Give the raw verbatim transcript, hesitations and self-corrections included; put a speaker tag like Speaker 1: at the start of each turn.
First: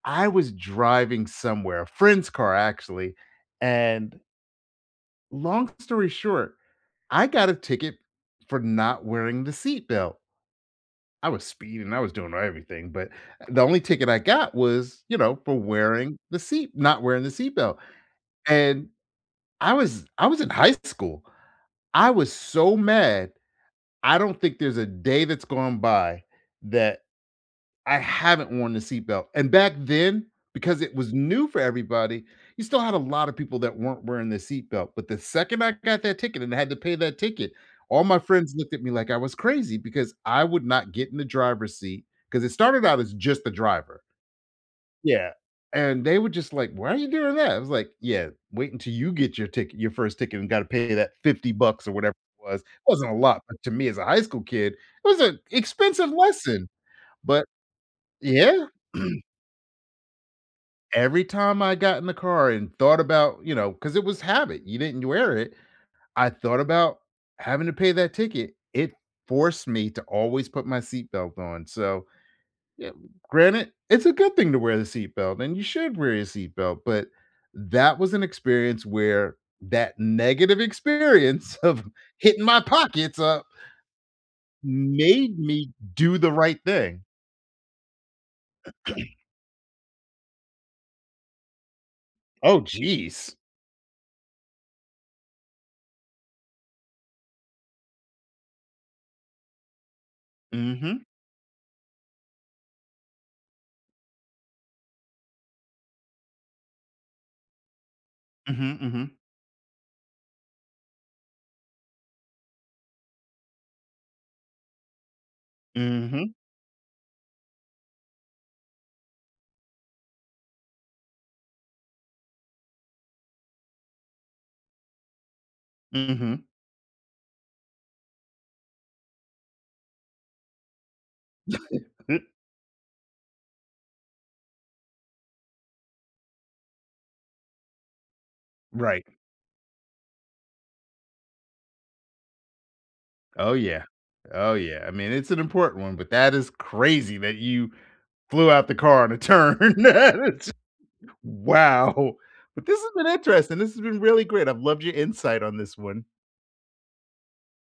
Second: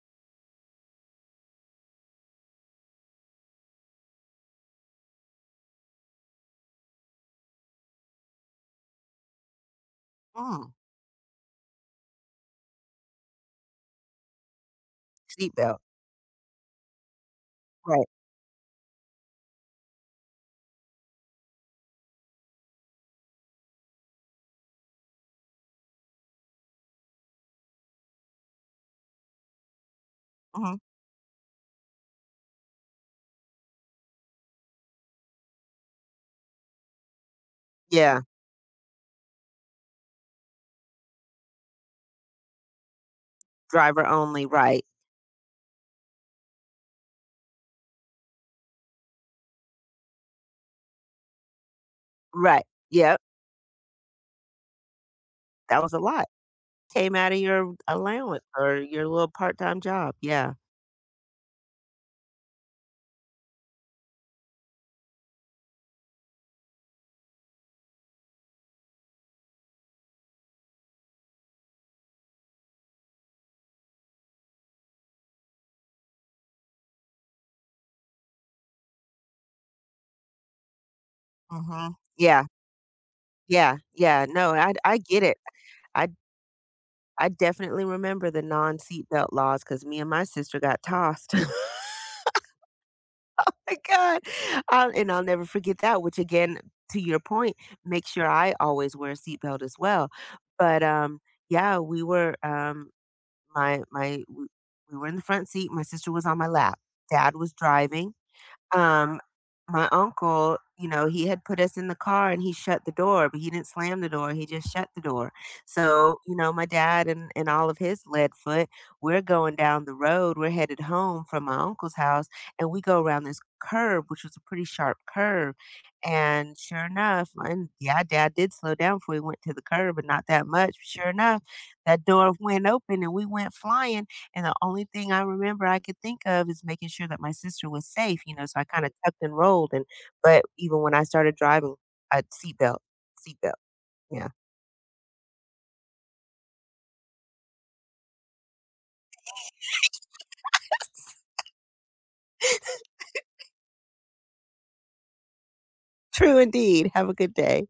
Speaker 1: I was driving somewhere, a friend's car actually, and long story short, I got a ticket for not wearing the seat belt.
Speaker 2: Mm.
Speaker 1: I was speeding, I was doing everything, but the only ticket I got was, you know,
Speaker 2: Seat
Speaker 1: for
Speaker 2: belt.
Speaker 1: wearing the seat not wearing the seat belt.
Speaker 2: Right.
Speaker 1: And, I was I was in high school, I was so mad. I don't think there's a day that's gone by that I haven't worn the seat belt. And back then, because
Speaker 2: Mhm.
Speaker 1: it was new for everybody, you still had a lotta people that weren't wearing the seat belt, but the second I got that ticket, and had to pay that ticket, all my
Speaker 2: Yeah.
Speaker 1: friends looked at me like I was crazy because I would not get in the driver's seat 'cause it started out as just the driver,
Speaker 2: Driver only, right.
Speaker 1: yeah, and they were just like, "Why are you doing that?" I was like, yeah. Wait until you get your ticket your first ticket and gotta pay that fifty bucks or whatever it was.
Speaker 2: Right,
Speaker 1: It wasn't a
Speaker 2: yep.
Speaker 1: lot, but to me as a high school kid, it was an
Speaker 2: That was a
Speaker 1: expensive
Speaker 2: lot,
Speaker 1: lesson,
Speaker 2: came out of
Speaker 1: but,
Speaker 2: your allowance,
Speaker 1: yeah.
Speaker 2: or your little part time job, yeah.
Speaker 1: Every time I got in the car and thought about, you know 'cause it was habit, you didn't wear it. I thought about having to pay that ticket. It forced me to always put my seat belt on, so, yeah, granted, it's a good thing to wear the seat belt, and you should wear your seat belt, but that was an experience where that negative experience of
Speaker 2: Mhm,
Speaker 1: hitting
Speaker 2: yeah.
Speaker 1: my pockets up
Speaker 2: Yeah, yeah, no, I d I get it,
Speaker 1: made me
Speaker 2: I
Speaker 1: do the right thing.
Speaker 2: I definitely remember the non seat belt laws, 'cause me and my sister got tossed.
Speaker 1: Oh, jeez.
Speaker 2: Oh my god. I'll and I'll never forget that, which again, to your point, make sure I always wear a seat belt, as well. But,
Speaker 1: Mhm.
Speaker 2: um, yeah, we were um, my my we we were in the front seat, my sister was on my lap. Dad was driving,
Speaker 1: Mhm, mhm.
Speaker 2: um, my uncle, you know, he had put us in the car, and he shut the door, but he didn't slam the door, he just shut the door. So,
Speaker 1: Mhm.
Speaker 2: you know, my dad and and all of his lead foot, we're going down the road, we're headed home from my uncle's house, and we go around this curve, which was a pretty sharp curve,
Speaker 1: Mhm.
Speaker 2: and, sure enough and, yeah, dad did slow down before he went into the curve, but not that much. Sure enough, that door went open and we went flying. And the only thing I remember I could think of is making sure that my sister was safe, you know, so I kinda
Speaker 1: Right.
Speaker 2: tucked and rolled and but even when I started driving, I had seat belt seat
Speaker 1: Oh,
Speaker 2: belt,
Speaker 1: yeah
Speaker 2: yeah.
Speaker 1: oh, yeah, I mean, it's an important one, but that is crazy that you flew out the car on a turn. Its Wow! But this has been interesting, this has been really great. I've loved your insight on this one.
Speaker 2: True indeed. Have a good day.